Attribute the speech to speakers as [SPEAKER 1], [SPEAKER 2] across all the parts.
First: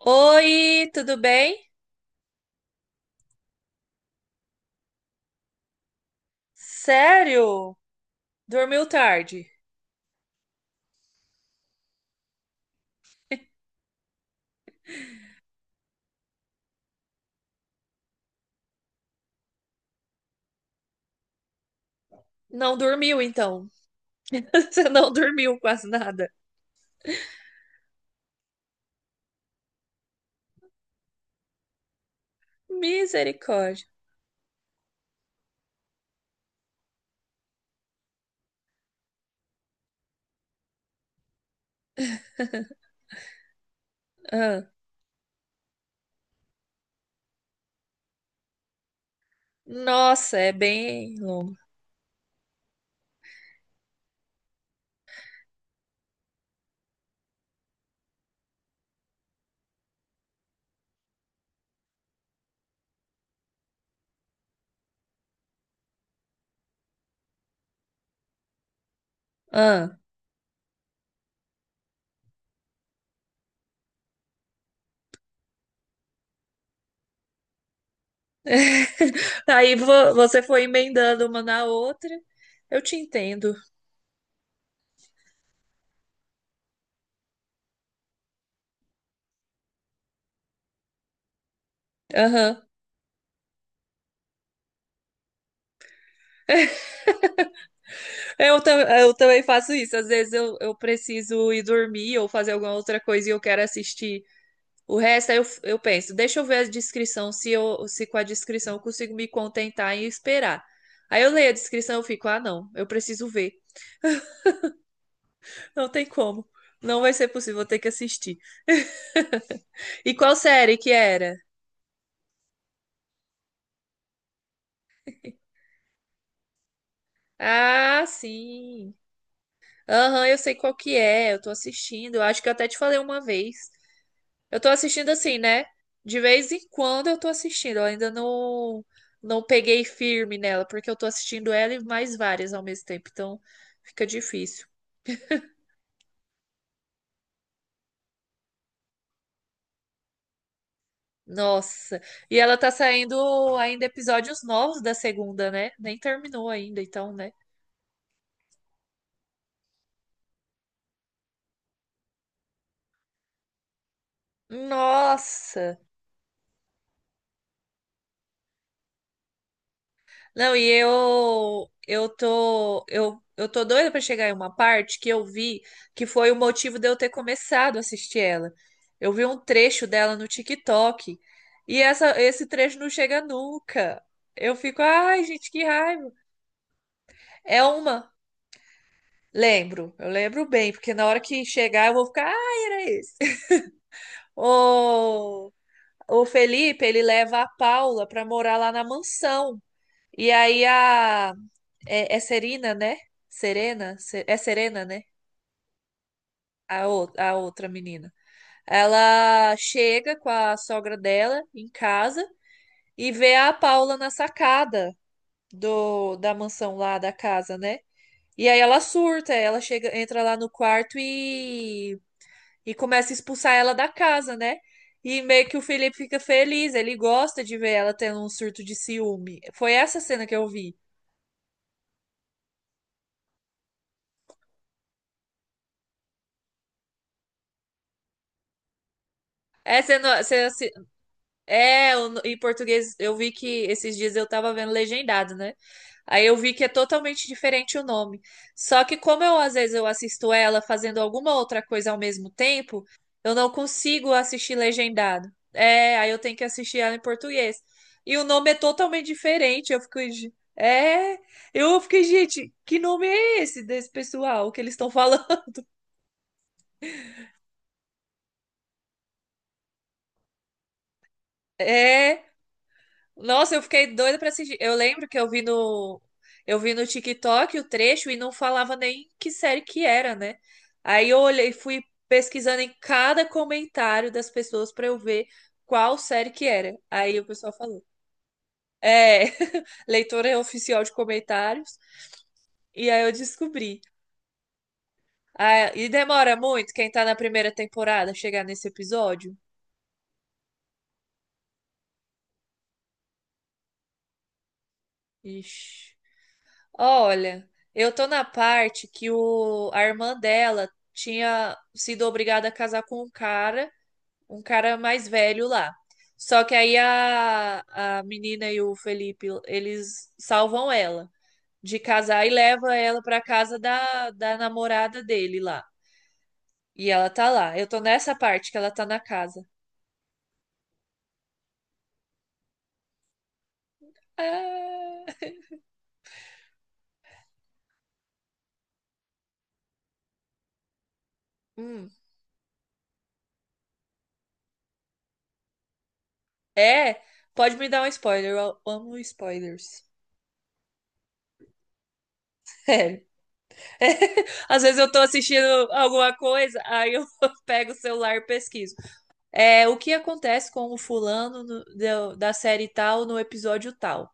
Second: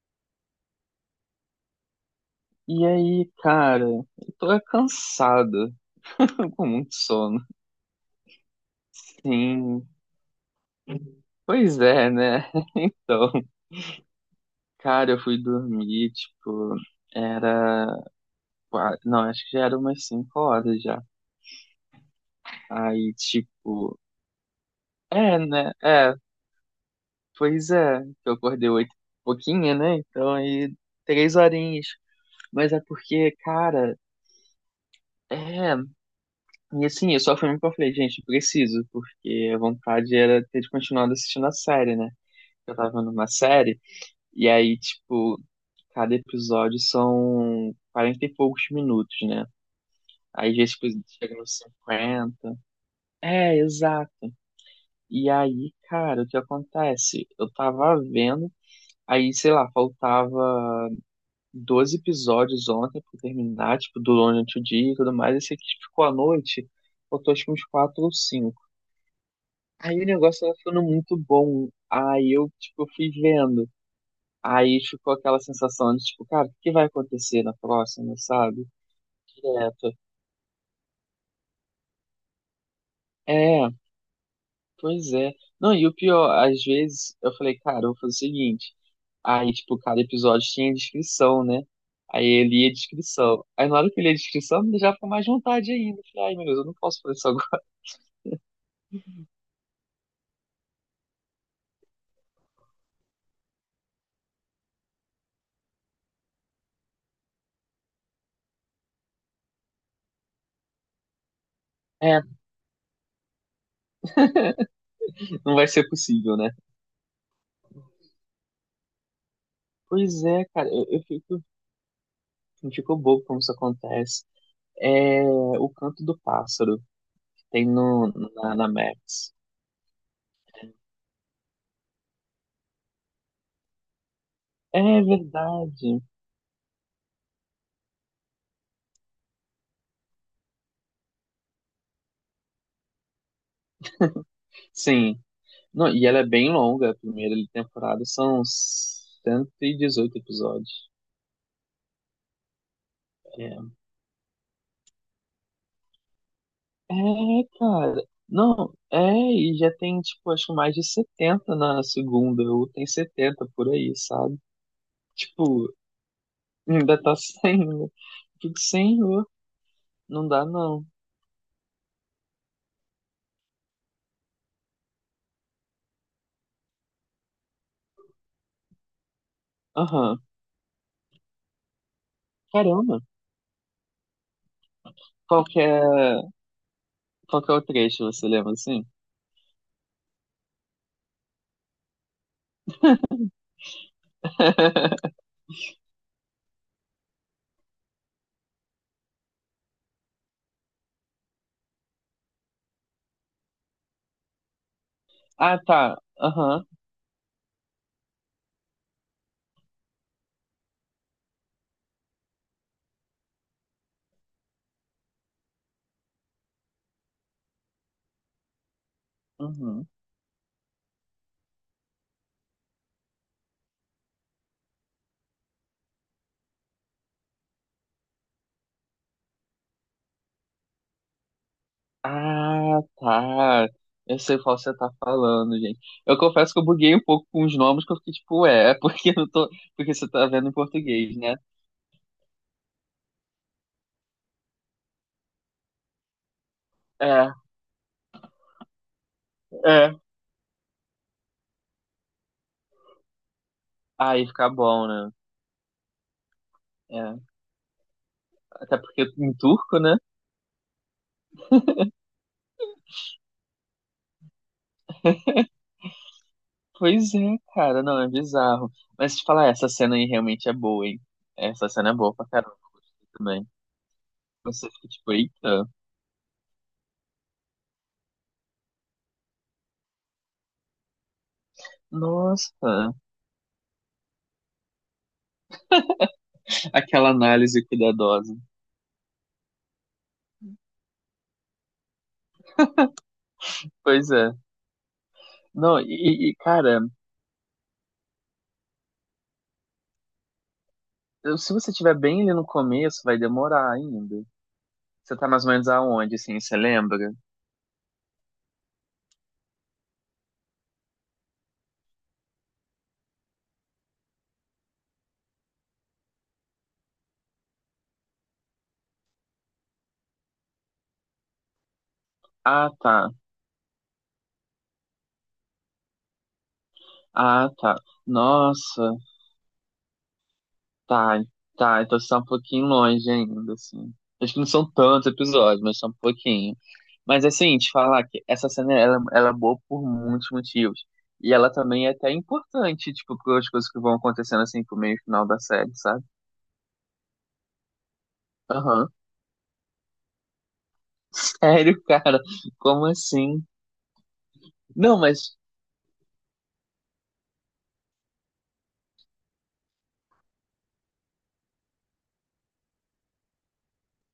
[SPEAKER 1] Oi, tudo bem?
[SPEAKER 2] E aí, cara, eu tô é cansado, com muito sono.
[SPEAKER 1] Sério? Dormiu tarde?
[SPEAKER 2] Sim, pois é, né? Então, cara, eu fui dormir, tipo, era. Não, acho que já era umas 5 horas já.
[SPEAKER 1] Não
[SPEAKER 2] Aí,
[SPEAKER 1] dormiu, então.
[SPEAKER 2] tipo,
[SPEAKER 1] Você não
[SPEAKER 2] é,
[SPEAKER 1] dormiu
[SPEAKER 2] né?
[SPEAKER 1] quase
[SPEAKER 2] É,
[SPEAKER 1] nada.
[SPEAKER 2] pois é, que eu acordei 8 pouquinho, né? Então, aí, 3 horinhas. Mas é porque,
[SPEAKER 1] Misericórdia.
[SPEAKER 2] cara, é. E assim, eu só fui mesmo que eu falei, gente, preciso, porque a vontade era ter continuado assistindo a série, né? Eu tava vendo uma série, e
[SPEAKER 1] Ah,
[SPEAKER 2] aí, tipo, cada episódio são 40 e poucos minutos, né?
[SPEAKER 1] nossa,
[SPEAKER 2] Aí
[SPEAKER 1] é
[SPEAKER 2] às vezes tipo,
[SPEAKER 1] bem
[SPEAKER 2] chega
[SPEAKER 1] longo.
[SPEAKER 2] nos 50. É, exato. E aí, cara, o que acontece? Eu tava vendo, aí, sei lá, faltava 12 episódios ontem pra terminar, tipo, durante o dia e tudo mais, esse aqui ficou à noite, faltou acho que uns 4 ou cinco.
[SPEAKER 1] Ah,
[SPEAKER 2] Aí o negócio tava ficando muito bom. Aí eu, tipo, fui vendo. Aí ficou aquela sensação de, tipo, cara, o que vai acontecer na próxima, sabe?
[SPEAKER 1] Aí
[SPEAKER 2] Direto.
[SPEAKER 1] você foi emendando uma na outra. Eu te entendo.
[SPEAKER 2] É, pois é. Não, e o pior, às vezes eu falei, cara, eu vou fazer o seguinte. Aí, tipo, cada episódio tinha descrição, né? Aí eu
[SPEAKER 1] Aham.
[SPEAKER 2] lia a descrição. Aí na hora que eu li a descrição, me já ficou mais vontade ainda. Eu falei, ai, meu Deus, eu não posso fazer isso agora.
[SPEAKER 1] Eu também faço isso. Às vezes eu preciso ir dormir ou fazer alguma outra coisa e eu quero assistir. O resto aí eu penso, deixa eu ver a descrição, se com a descrição eu consigo me contentar e esperar. Aí eu leio a descrição, eu
[SPEAKER 2] É,
[SPEAKER 1] fico, ah, não, eu preciso ver.
[SPEAKER 2] não vai ser
[SPEAKER 1] Não tem
[SPEAKER 2] possível,
[SPEAKER 1] como.
[SPEAKER 2] né?
[SPEAKER 1] Não vai ser possível, vou ter que assistir. E
[SPEAKER 2] Pois
[SPEAKER 1] qual
[SPEAKER 2] é, cara,
[SPEAKER 1] série
[SPEAKER 2] eu,
[SPEAKER 1] que
[SPEAKER 2] eu
[SPEAKER 1] era?
[SPEAKER 2] fico, eu fico bobo como isso acontece. É o Canto do Pássaro, que tem
[SPEAKER 1] Ah,
[SPEAKER 2] no, na
[SPEAKER 1] sim.
[SPEAKER 2] Max.
[SPEAKER 1] Aham, eu sei qual que é, eu tô assistindo. Eu acho que eu até te falei uma vez. Eu tô
[SPEAKER 2] É
[SPEAKER 1] assistindo assim, né?
[SPEAKER 2] verdade.
[SPEAKER 1] De vez em quando eu tô assistindo. Eu ainda não peguei firme nela, porque eu tô assistindo ela e mais várias ao mesmo tempo, então fica difícil.
[SPEAKER 2] Sim. Não, e ela é bem longa, a primeira temporada são 118 episódios.
[SPEAKER 1] Nossa. E ela tá
[SPEAKER 2] É,
[SPEAKER 1] saindo ainda episódios novos da segunda, né? Nem terminou ainda, então, né?
[SPEAKER 2] é cara. Não, é, e já tem, tipo, acho que mais de 70 na segunda, ou tem 70 por aí, sabe? Tipo,
[SPEAKER 1] Nossa.
[SPEAKER 2] ainda tá sem, né? Fico, senhor, não dá
[SPEAKER 1] Não, e
[SPEAKER 2] não.
[SPEAKER 1] eu tô doida pra chegar em uma parte que eu vi que foi o motivo de eu ter começado a assistir ela. Eu vi um trecho dela
[SPEAKER 2] Aham,
[SPEAKER 1] no TikTok e essa esse trecho não
[SPEAKER 2] caramba.
[SPEAKER 1] chega nunca. Eu fico, ai,
[SPEAKER 2] Qual
[SPEAKER 1] gente,
[SPEAKER 2] que
[SPEAKER 1] que
[SPEAKER 2] é,
[SPEAKER 1] raiva.
[SPEAKER 2] qual que é o
[SPEAKER 1] É
[SPEAKER 2] trecho,
[SPEAKER 1] uma.
[SPEAKER 2] você lembra assim?
[SPEAKER 1] Lembro, eu lembro bem, porque na hora que chegar eu vou ficar, ai, era esse. Ô, o Felipe, ele leva a Paula para morar lá na mansão. E aí a é, é Serena, né? Serena, é Serena, né?
[SPEAKER 2] Ah, tá. Aham.
[SPEAKER 1] A outra menina. Ela chega com a sogra dela em casa e vê a Paula na sacada do da mansão lá da casa, né? E aí ela surta, ela
[SPEAKER 2] Uhum.
[SPEAKER 1] chega, entra lá no quarto e começa a expulsar ela da casa, né? E meio que o Felipe fica feliz, ele gosta de ver ela tendo um surto de ciúme. Foi essa cena que eu vi.
[SPEAKER 2] Ah, tá. Eu sei qual você tá falando, gente. Eu confesso que eu buguei um pouco com os nomes, que eu fiquei tipo, é, porque eu não tô.
[SPEAKER 1] É,
[SPEAKER 2] Porque
[SPEAKER 1] você,
[SPEAKER 2] você
[SPEAKER 1] não-
[SPEAKER 2] tá vendo em
[SPEAKER 1] você,
[SPEAKER 2] português, né?
[SPEAKER 1] é, em português eu vi que esses dias eu tava vendo legendado, né? Aí eu vi que é totalmente
[SPEAKER 2] É,
[SPEAKER 1] diferente o nome. Só que como eu às vezes eu
[SPEAKER 2] é.
[SPEAKER 1] assisto ela fazendo alguma outra coisa ao mesmo tempo, eu não consigo
[SPEAKER 2] Aí fica
[SPEAKER 1] assistir
[SPEAKER 2] bom, né?
[SPEAKER 1] legendado. É, aí eu tenho que assistir ela em
[SPEAKER 2] É.
[SPEAKER 1] português. E o nome é
[SPEAKER 2] Até
[SPEAKER 1] totalmente
[SPEAKER 2] porque em
[SPEAKER 1] diferente.
[SPEAKER 2] turco,
[SPEAKER 1] Eu
[SPEAKER 2] né?
[SPEAKER 1] fico, é," eu fiquei, gente, que nome é esse desse pessoal que eles estão falando?
[SPEAKER 2] Pois é, cara, não, é bizarro. Mas te falar, essa cena aí realmente é boa, hein? Essa cena é boa pra
[SPEAKER 1] É?
[SPEAKER 2] caramba, eu gostei também.
[SPEAKER 1] Nossa, eu fiquei doida pra assistir.
[SPEAKER 2] Você
[SPEAKER 1] Eu
[SPEAKER 2] fica
[SPEAKER 1] lembro
[SPEAKER 2] tipo,
[SPEAKER 1] que
[SPEAKER 2] eita,
[SPEAKER 1] eu vi no TikTok o trecho e não falava nem que série que era, né? Aí eu olhei, fui pesquisando em
[SPEAKER 2] nossa,
[SPEAKER 1] cada comentário das pessoas pra eu ver qual série que era.
[SPEAKER 2] aquela
[SPEAKER 1] Aí o pessoal
[SPEAKER 2] análise
[SPEAKER 1] falou:
[SPEAKER 2] cuidadosa.
[SPEAKER 1] "É, leitora oficial de comentários". E aí eu descobri.
[SPEAKER 2] Pois é.
[SPEAKER 1] Ah,
[SPEAKER 2] Não,
[SPEAKER 1] e
[SPEAKER 2] e,
[SPEAKER 1] demora muito
[SPEAKER 2] cara,
[SPEAKER 1] quem tá na primeira temporada chegar nesse episódio?
[SPEAKER 2] se você tiver bem ali no começo, vai demorar ainda. Você tá mais ou menos
[SPEAKER 1] Ixi.
[SPEAKER 2] aonde, assim, você lembra?
[SPEAKER 1] Olha, eu tô na parte que o, a irmã dela tinha sido obrigada a casar com um cara mais velho lá. Só que aí a menina e o Felipe, eles salvam ela de casar e
[SPEAKER 2] Ah,
[SPEAKER 1] leva ela
[SPEAKER 2] tá.
[SPEAKER 1] pra casa da, da namorada dele lá. E ela tá
[SPEAKER 2] Ah,
[SPEAKER 1] lá. Eu
[SPEAKER 2] tá.
[SPEAKER 1] tô nessa parte que ela tá
[SPEAKER 2] Nossa,
[SPEAKER 1] na casa.
[SPEAKER 2] tá. Tá, então você tá um pouquinho longe ainda, assim. Acho que não são tantos
[SPEAKER 1] Ah,
[SPEAKER 2] episódios, mas são um pouquinho. Mas, assim, te falar que essa cena, ela é boa por muitos motivos. E ela também
[SPEAKER 1] hum.
[SPEAKER 2] é até importante, tipo, para as coisas que vão acontecendo, assim, pro meio e final da série, sabe?
[SPEAKER 1] É, pode me dar um spoiler. Eu
[SPEAKER 2] Aham.
[SPEAKER 1] amo spoilers.
[SPEAKER 2] Sério, cara? Como assim?
[SPEAKER 1] Às vezes eu
[SPEAKER 2] Não,
[SPEAKER 1] tô
[SPEAKER 2] mas
[SPEAKER 1] assistindo alguma coisa, aí eu pego o celular e pesquiso. É, o que acontece com o fulano da série tal no episódio tal?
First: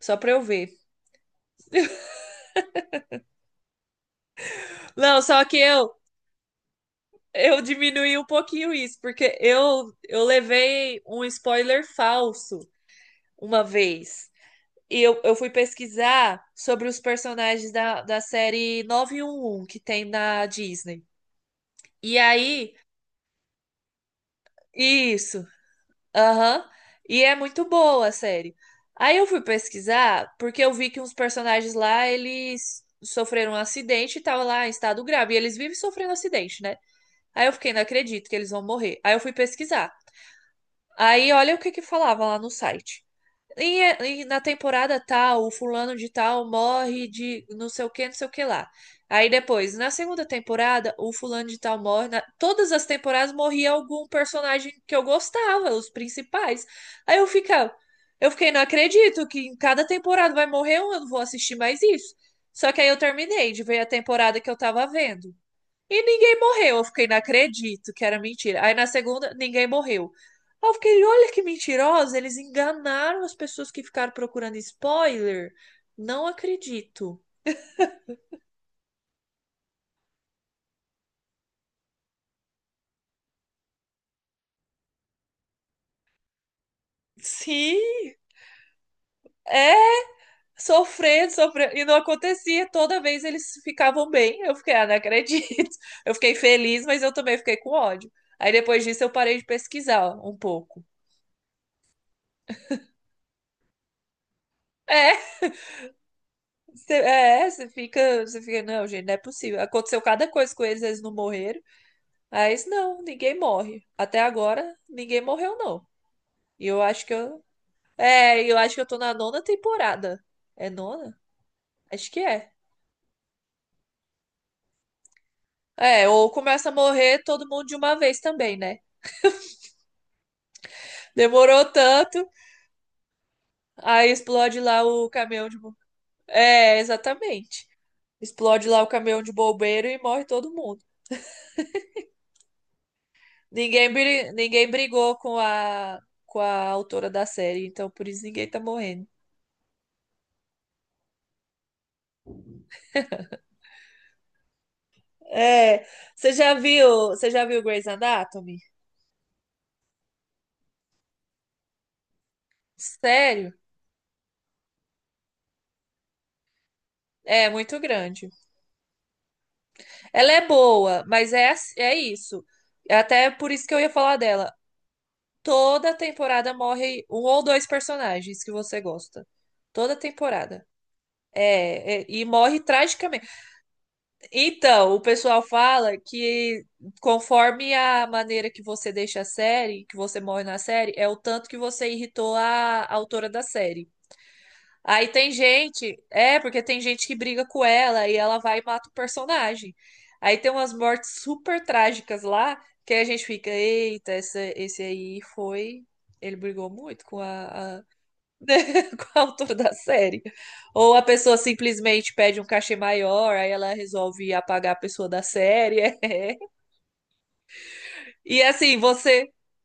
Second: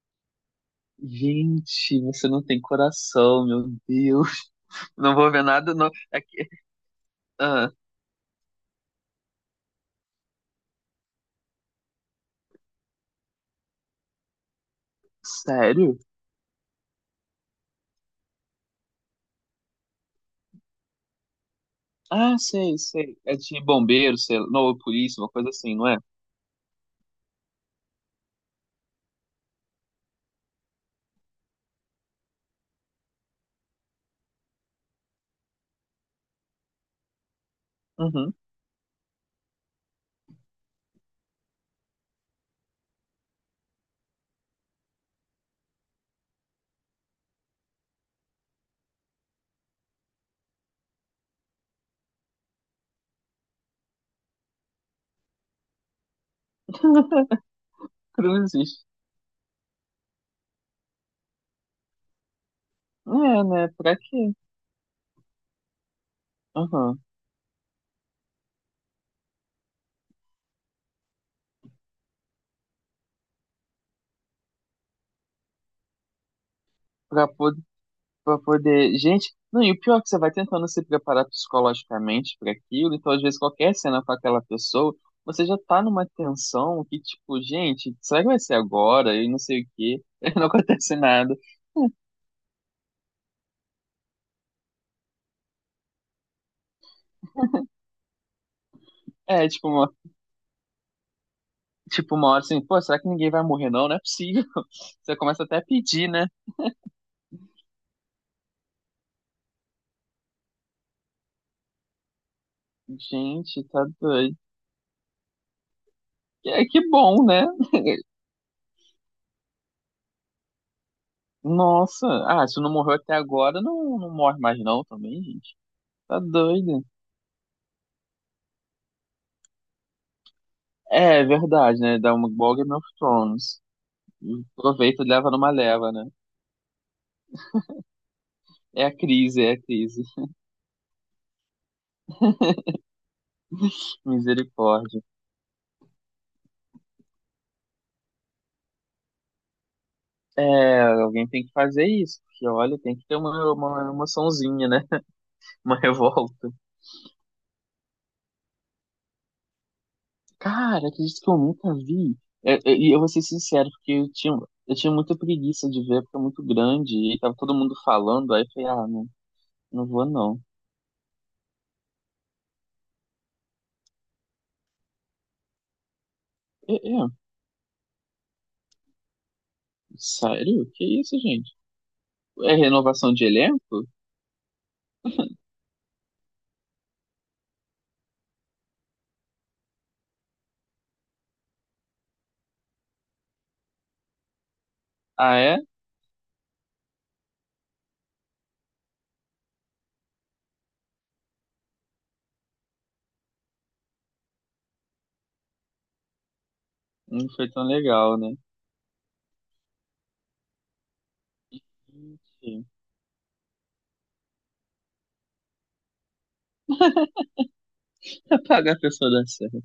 [SPEAKER 1] Só pra eu ver.
[SPEAKER 2] gente, você não tem coração, meu Deus. Não
[SPEAKER 1] Não,
[SPEAKER 2] vou
[SPEAKER 1] só
[SPEAKER 2] ver
[SPEAKER 1] que
[SPEAKER 2] nada. Não.
[SPEAKER 1] eu
[SPEAKER 2] Aqui,
[SPEAKER 1] eu
[SPEAKER 2] ah,
[SPEAKER 1] diminuí um pouquinho isso, porque eu levei um spoiler falso uma vez. E eu fui
[SPEAKER 2] sério?
[SPEAKER 1] pesquisar sobre os personagens da, da série 911 que tem na Disney. E
[SPEAKER 2] Ah,
[SPEAKER 1] aí,
[SPEAKER 2] sei, sei. É de bombeiro, sei lá. Não, polícia, uma
[SPEAKER 1] isso.
[SPEAKER 2] coisa assim, não é?
[SPEAKER 1] Aham. E é muito boa a série. Aí eu fui pesquisar, porque eu vi que uns personagens lá, eles sofreram um acidente e tava lá em estado grave. E eles vivem sofrendo acidente, né? Aí eu fiquei, não acredito
[SPEAKER 2] Uhum.
[SPEAKER 1] que eles vão morrer. Aí eu fui pesquisar. Aí olha o que que falava lá no site. E na temporada tal, o fulano de tal morre de não sei o que, não sei o que lá. Aí depois, na segunda temporada, o fulano de tal morre. Todas as temporadas morria algum personagem que eu gostava, os principais. Aí eu fiquei, não
[SPEAKER 2] Cruzes.
[SPEAKER 1] acredito que em cada temporada vai morrer um, eu não vou assistir mais isso. Só que aí eu
[SPEAKER 2] É,
[SPEAKER 1] terminei de
[SPEAKER 2] né?
[SPEAKER 1] ver a
[SPEAKER 2] Pra quê?
[SPEAKER 1] temporada que eu tava vendo. E ninguém morreu. Eu
[SPEAKER 2] Uhum.
[SPEAKER 1] fiquei, não acredito que era mentira. Aí na segunda, ninguém morreu. Aí eu fiquei, olha que mentirosa, eles enganaram as pessoas que ficaram procurando spoiler. Não acredito.
[SPEAKER 2] Pra, pod- pra poder. Gente, não, e o pior é que você vai tentando se preparar psicologicamente pra aquilo, então às vezes qualquer cena com aquela pessoa, você já tá numa tensão que, tipo,
[SPEAKER 1] Sim,
[SPEAKER 2] gente, será que vai ser agora? E não sei o
[SPEAKER 1] é,
[SPEAKER 2] quê. Não acontece
[SPEAKER 1] sofrendo,
[SPEAKER 2] nada.
[SPEAKER 1] sofrendo, e não acontecia. Toda vez eles ficavam bem. Eu fiquei, ah, não acredito. Eu fiquei feliz, mas eu também fiquei com ódio. Aí depois disso eu parei de
[SPEAKER 2] É, tipo, uma
[SPEAKER 1] pesquisar um pouco.
[SPEAKER 2] tipo, uma hora assim, pô, será que ninguém vai morrer não? Não é possível. Você
[SPEAKER 1] É,
[SPEAKER 2] começa até a pedir, né?
[SPEAKER 1] você, é, você fica, não, gente, não é possível. Aconteceu cada coisa com eles, eles não morreram. Mas não, ninguém
[SPEAKER 2] Gente,
[SPEAKER 1] morre.
[SPEAKER 2] tá
[SPEAKER 1] Até
[SPEAKER 2] doido.
[SPEAKER 1] agora, ninguém morreu, não.
[SPEAKER 2] É
[SPEAKER 1] E
[SPEAKER 2] que
[SPEAKER 1] eu acho que
[SPEAKER 2] bom,
[SPEAKER 1] eu.
[SPEAKER 2] né?
[SPEAKER 1] É, eu acho que eu tô na nona temporada. É nona?
[SPEAKER 2] Nossa,
[SPEAKER 1] Acho que
[SPEAKER 2] ah,
[SPEAKER 1] é.
[SPEAKER 2] se não morreu até agora, não, não morre mais não também, gente.
[SPEAKER 1] É,
[SPEAKER 2] Tá
[SPEAKER 1] ou começa a
[SPEAKER 2] doido.
[SPEAKER 1] morrer todo mundo de uma vez também, né?
[SPEAKER 2] É, é
[SPEAKER 1] Demorou
[SPEAKER 2] verdade, né? Dá
[SPEAKER 1] tanto,
[SPEAKER 2] uma igual Game of Thrones.
[SPEAKER 1] aí explode lá
[SPEAKER 2] Aproveita e
[SPEAKER 1] o
[SPEAKER 2] leva
[SPEAKER 1] caminhão
[SPEAKER 2] numa
[SPEAKER 1] de. bo-
[SPEAKER 2] leva, né?
[SPEAKER 1] É, exatamente. Explode lá
[SPEAKER 2] É
[SPEAKER 1] o
[SPEAKER 2] a
[SPEAKER 1] caminhão de
[SPEAKER 2] crise, é a
[SPEAKER 1] bombeiro e
[SPEAKER 2] crise.
[SPEAKER 1] morre todo mundo. Ninguém
[SPEAKER 2] Misericórdia.
[SPEAKER 1] brigou com a autora da série, então por isso ninguém tá morrendo.
[SPEAKER 2] É, alguém tem que fazer isso, porque olha, tem que ter uma emoçãozinha, né? Uma
[SPEAKER 1] É, você
[SPEAKER 2] revolta.
[SPEAKER 1] já viu, você já viu Grey's Anatomy?
[SPEAKER 2] Cara, acredito que eu nunca vi. É, é, e eu vou ser
[SPEAKER 1] Sério?
[SPEAKER 2] sincero, porque eu tinha muita preguiça de ver, porque é muito grande, e tava
[SPEAKER 1] É
[SPEAKER 2] todo mundo
[SPEAKER 1] muito grande.
[SPEAKER 2] falando, aí eu falei, ah, não, não vou
[SPEAKER 1] Ela
[SPEAKER 2] não.
[SPEAKER 1] é boa, mas é, é isso. É até por isso que eu ia falar dela. Toda temporada
[SPEAKER 2] É,
[SPEAKER 1] morre
[SPEAKER 2] é,
[SPEAKER 1] um ou dois personagens que você gosta. Toda temporada.
[SPEAKER 2] sério? Que isso, gente?
[SPEAKER 1] É, é, e
[SPEAKER 2] É
[SPEAKER 1] morre
[SPEAKER 2] renovação de
[SPEAKER 1] tragicamente.
[SPEAKER 2] elenco?
[SPEAKER 1] Então, o pessoal fala que conforme a maneira que você deixa a série, que você morre na série, é o tanto que você irritou a autora da série. Aí tem
[SPEAKER 2] Ah, é?
[SPEAKER 1] gente, é, porque tem gente que briga com ela e ela vai e mata o personagem. Aí tem umas mortes super trágicas lá, que aí a gente fica, eita, essa, esse aí foi. Ele brigou muito com
[SPEAKER 2] Não foi tão
[SPEAKER 1] a-
[SPEAKER 2] legal, né?
[SPEAKER 1] com a autora da série. Ou a pessoa simplesmente pede um
[SPEAKER 2] Gente,
[SPEAKER 1] cachê maior, aí ela resolve apagar a pessoa da série. É. E
[SPEAKER 2] apagar
[SPEAKER 1] assim,
[SPEAKER 2] a pessoa da
[SPEAKER 1] você.
[SPEAKER 2] série.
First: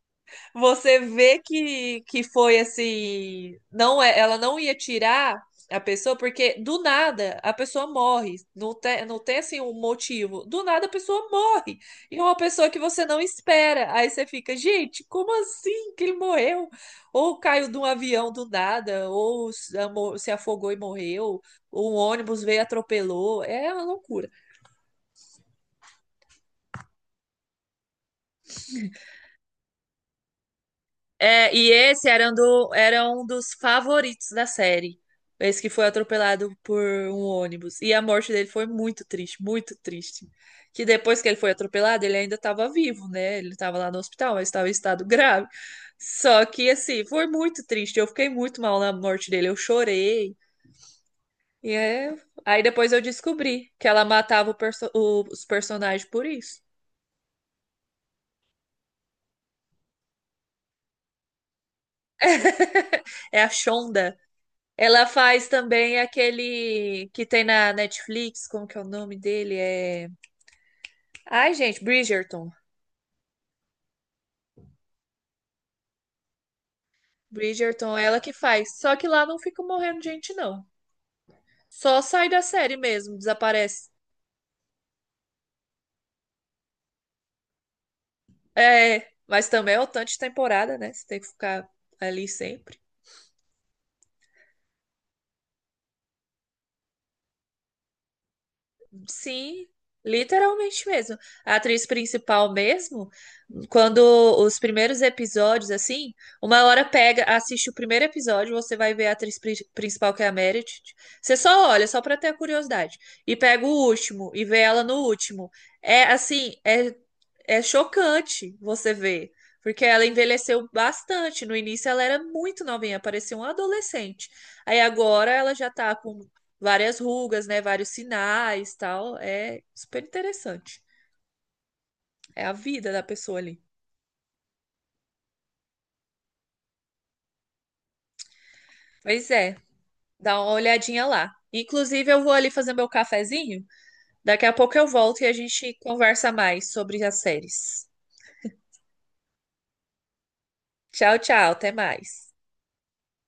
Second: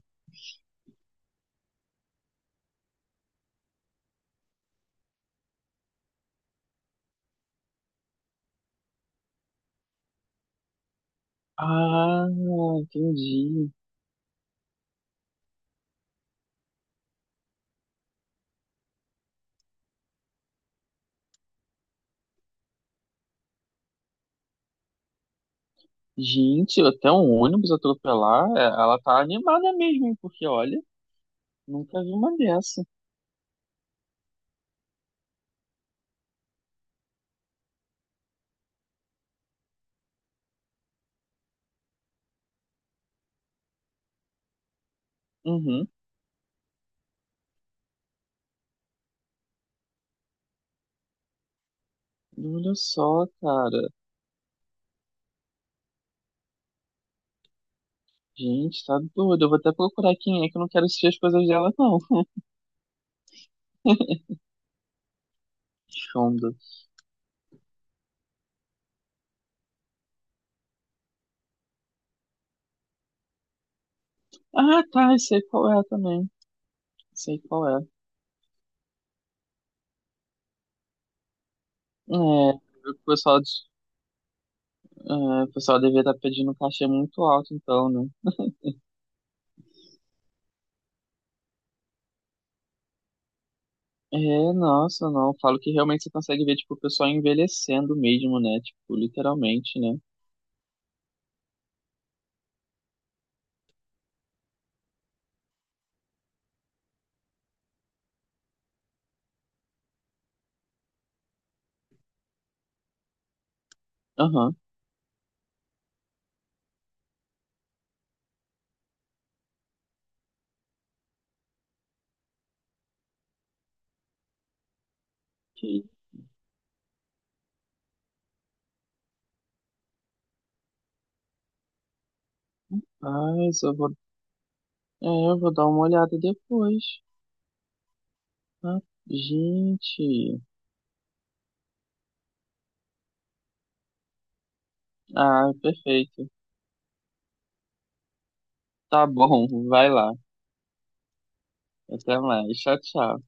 [SPEAKER 1] Você vê que foi assim, não é, ela não ia tirar a pessoa porque do nada a pessoa morre, não tem, não tem assim um motivo. Do nada a pessoa morre. E é
[SPEAKER 2] Ah,
[SPEAKER 1] uma pessoa que você não
[SPEAKER 2] entendi.
[SPEAKER 1] espera. Aí você fica, gente, como assim que ele morreu? Ou caiu de um avião do nada, ou se afogou e morreu, ou um ônibus veio e atropelou. É uma loucura.
[SPEAKER 2] Gente, até um ônibus atropelar, é, ela tá animada mesmo, hein, porque olha,
[SPEAKER 1] É, e
[SPEAKER 2] nunca
[SPEAKER 1] esse
[SPEAKER 2] vi
[SPEAKER 1] era um,
[SPEAKER 2] uma dessa.
[SPEAKER 1] era um dos favoritos da série. Esse que foi atropelado por um ônibus. E a morte dele foi muito triste, muito triste. Que depois que ele foi atropelado, ele ainda estava vivo, né? Ele estava lá no hospital, mas estava em estado grave.
[SPEAKER 2] Uhum.
[SPEAKER 1] Só que, assim, foi muito triste. Eu fiquei muito mal na morte dele. Eu chorei. E é... aí
[SPEAKER 2] Olha
[SPEAKER 1] depois eu
[SPEAKER 2] só,
[SPEAKER 1] descobri que
[SPEAKER 2] cara.
[SPEAKER 1] ela matava os personagens por isso.
[SPEAKER 2] Gente, tá doido. Eu vou até procurar quem é que eu não quero assistir as coisas dela, não.
[SPEAKER 1] É a Shonda. Ela faz também
[SPEAKER 2] Shonda.
[SPEAKER 1] aquele que tem na Netflix, como que é o nome dele? É... Ai, gente, Bridgerton.
[SPEAKER 2] Ah, tá. Eu sei qual é também. Sei qual é.
[SPEAKER 1] Bridgerton, é ela que faz. Só que lá não fica morrendo gente, não. Só
[SPEAKER 2] É,
[SPEAKER 1] sai da
[SPEAKER 2] o
[SPEAKER 1] série mesmo,
[SPEAKER 2] pessoal,
[SPEAKER 1] desaparece.
[SPEAKER 2] é, o pessoal devia estar pedindo um cachê muito alto, então, né?
[SPEAKER 1] É, mas também é o tanto de temporada, né? Você tem que ficar ali sempre.
[SPEAKER 2] É, nossa, não. Eu falo que realmente você consegue ver, tipo, o pessoal envelhecendo mesmo, né? Tipo,
[SPEAKER 1] Sim,
[SPEAKER 2] literalmente, né?
[SPEAKER 1] literalmente mesmo. A atriz principal mesmo, quando os primeiros episódios, assim, uma hora pega, assiste o primeiro episódio, você vai ver a atriz principal, que é a Meredith. Você só olha, só pra ter a curiosidade. E pega o último e
[SPEAKER 2] Aham.
[SPEAKER 1] vê ela no último. É assim, é chocante você ver, porque ela envelheceu bastante. No início ela era muito novinha, parecia uma adolescente. Aí agora ela já
[SPEAKER 2] Que
[SPEAKER 1] tá com várias rugas, né, vários sinais, tal. É super interessante. É a vida da pessoa ali.
[SPEAKER 2] paz, eu vou. É, eu vou dar uma olhada depois. Ah,
[SPEAKER 1] Pois é, dá
[SPEAKER 2] gente.
[SPEAKER 1] uma olhadinha lá. Inclusive eu vou ali fazer meu cafezinho. Daqui a pouco eu volto e a
[SPEAKER 2] Ah,
[SPEAKER 1] gente
[SPEAKER 2] perfeito.
[SPEAKER 1] conversa mais sobre as séries.
[SPEAKER 2] Tá bom, vai lá.
[SPEAKER 1] Tchau, tchau, até
[SPEAKER 2] Até
[SPEAKER 1] mais.
[SPEAKER 2] mais. Tchau, tchau.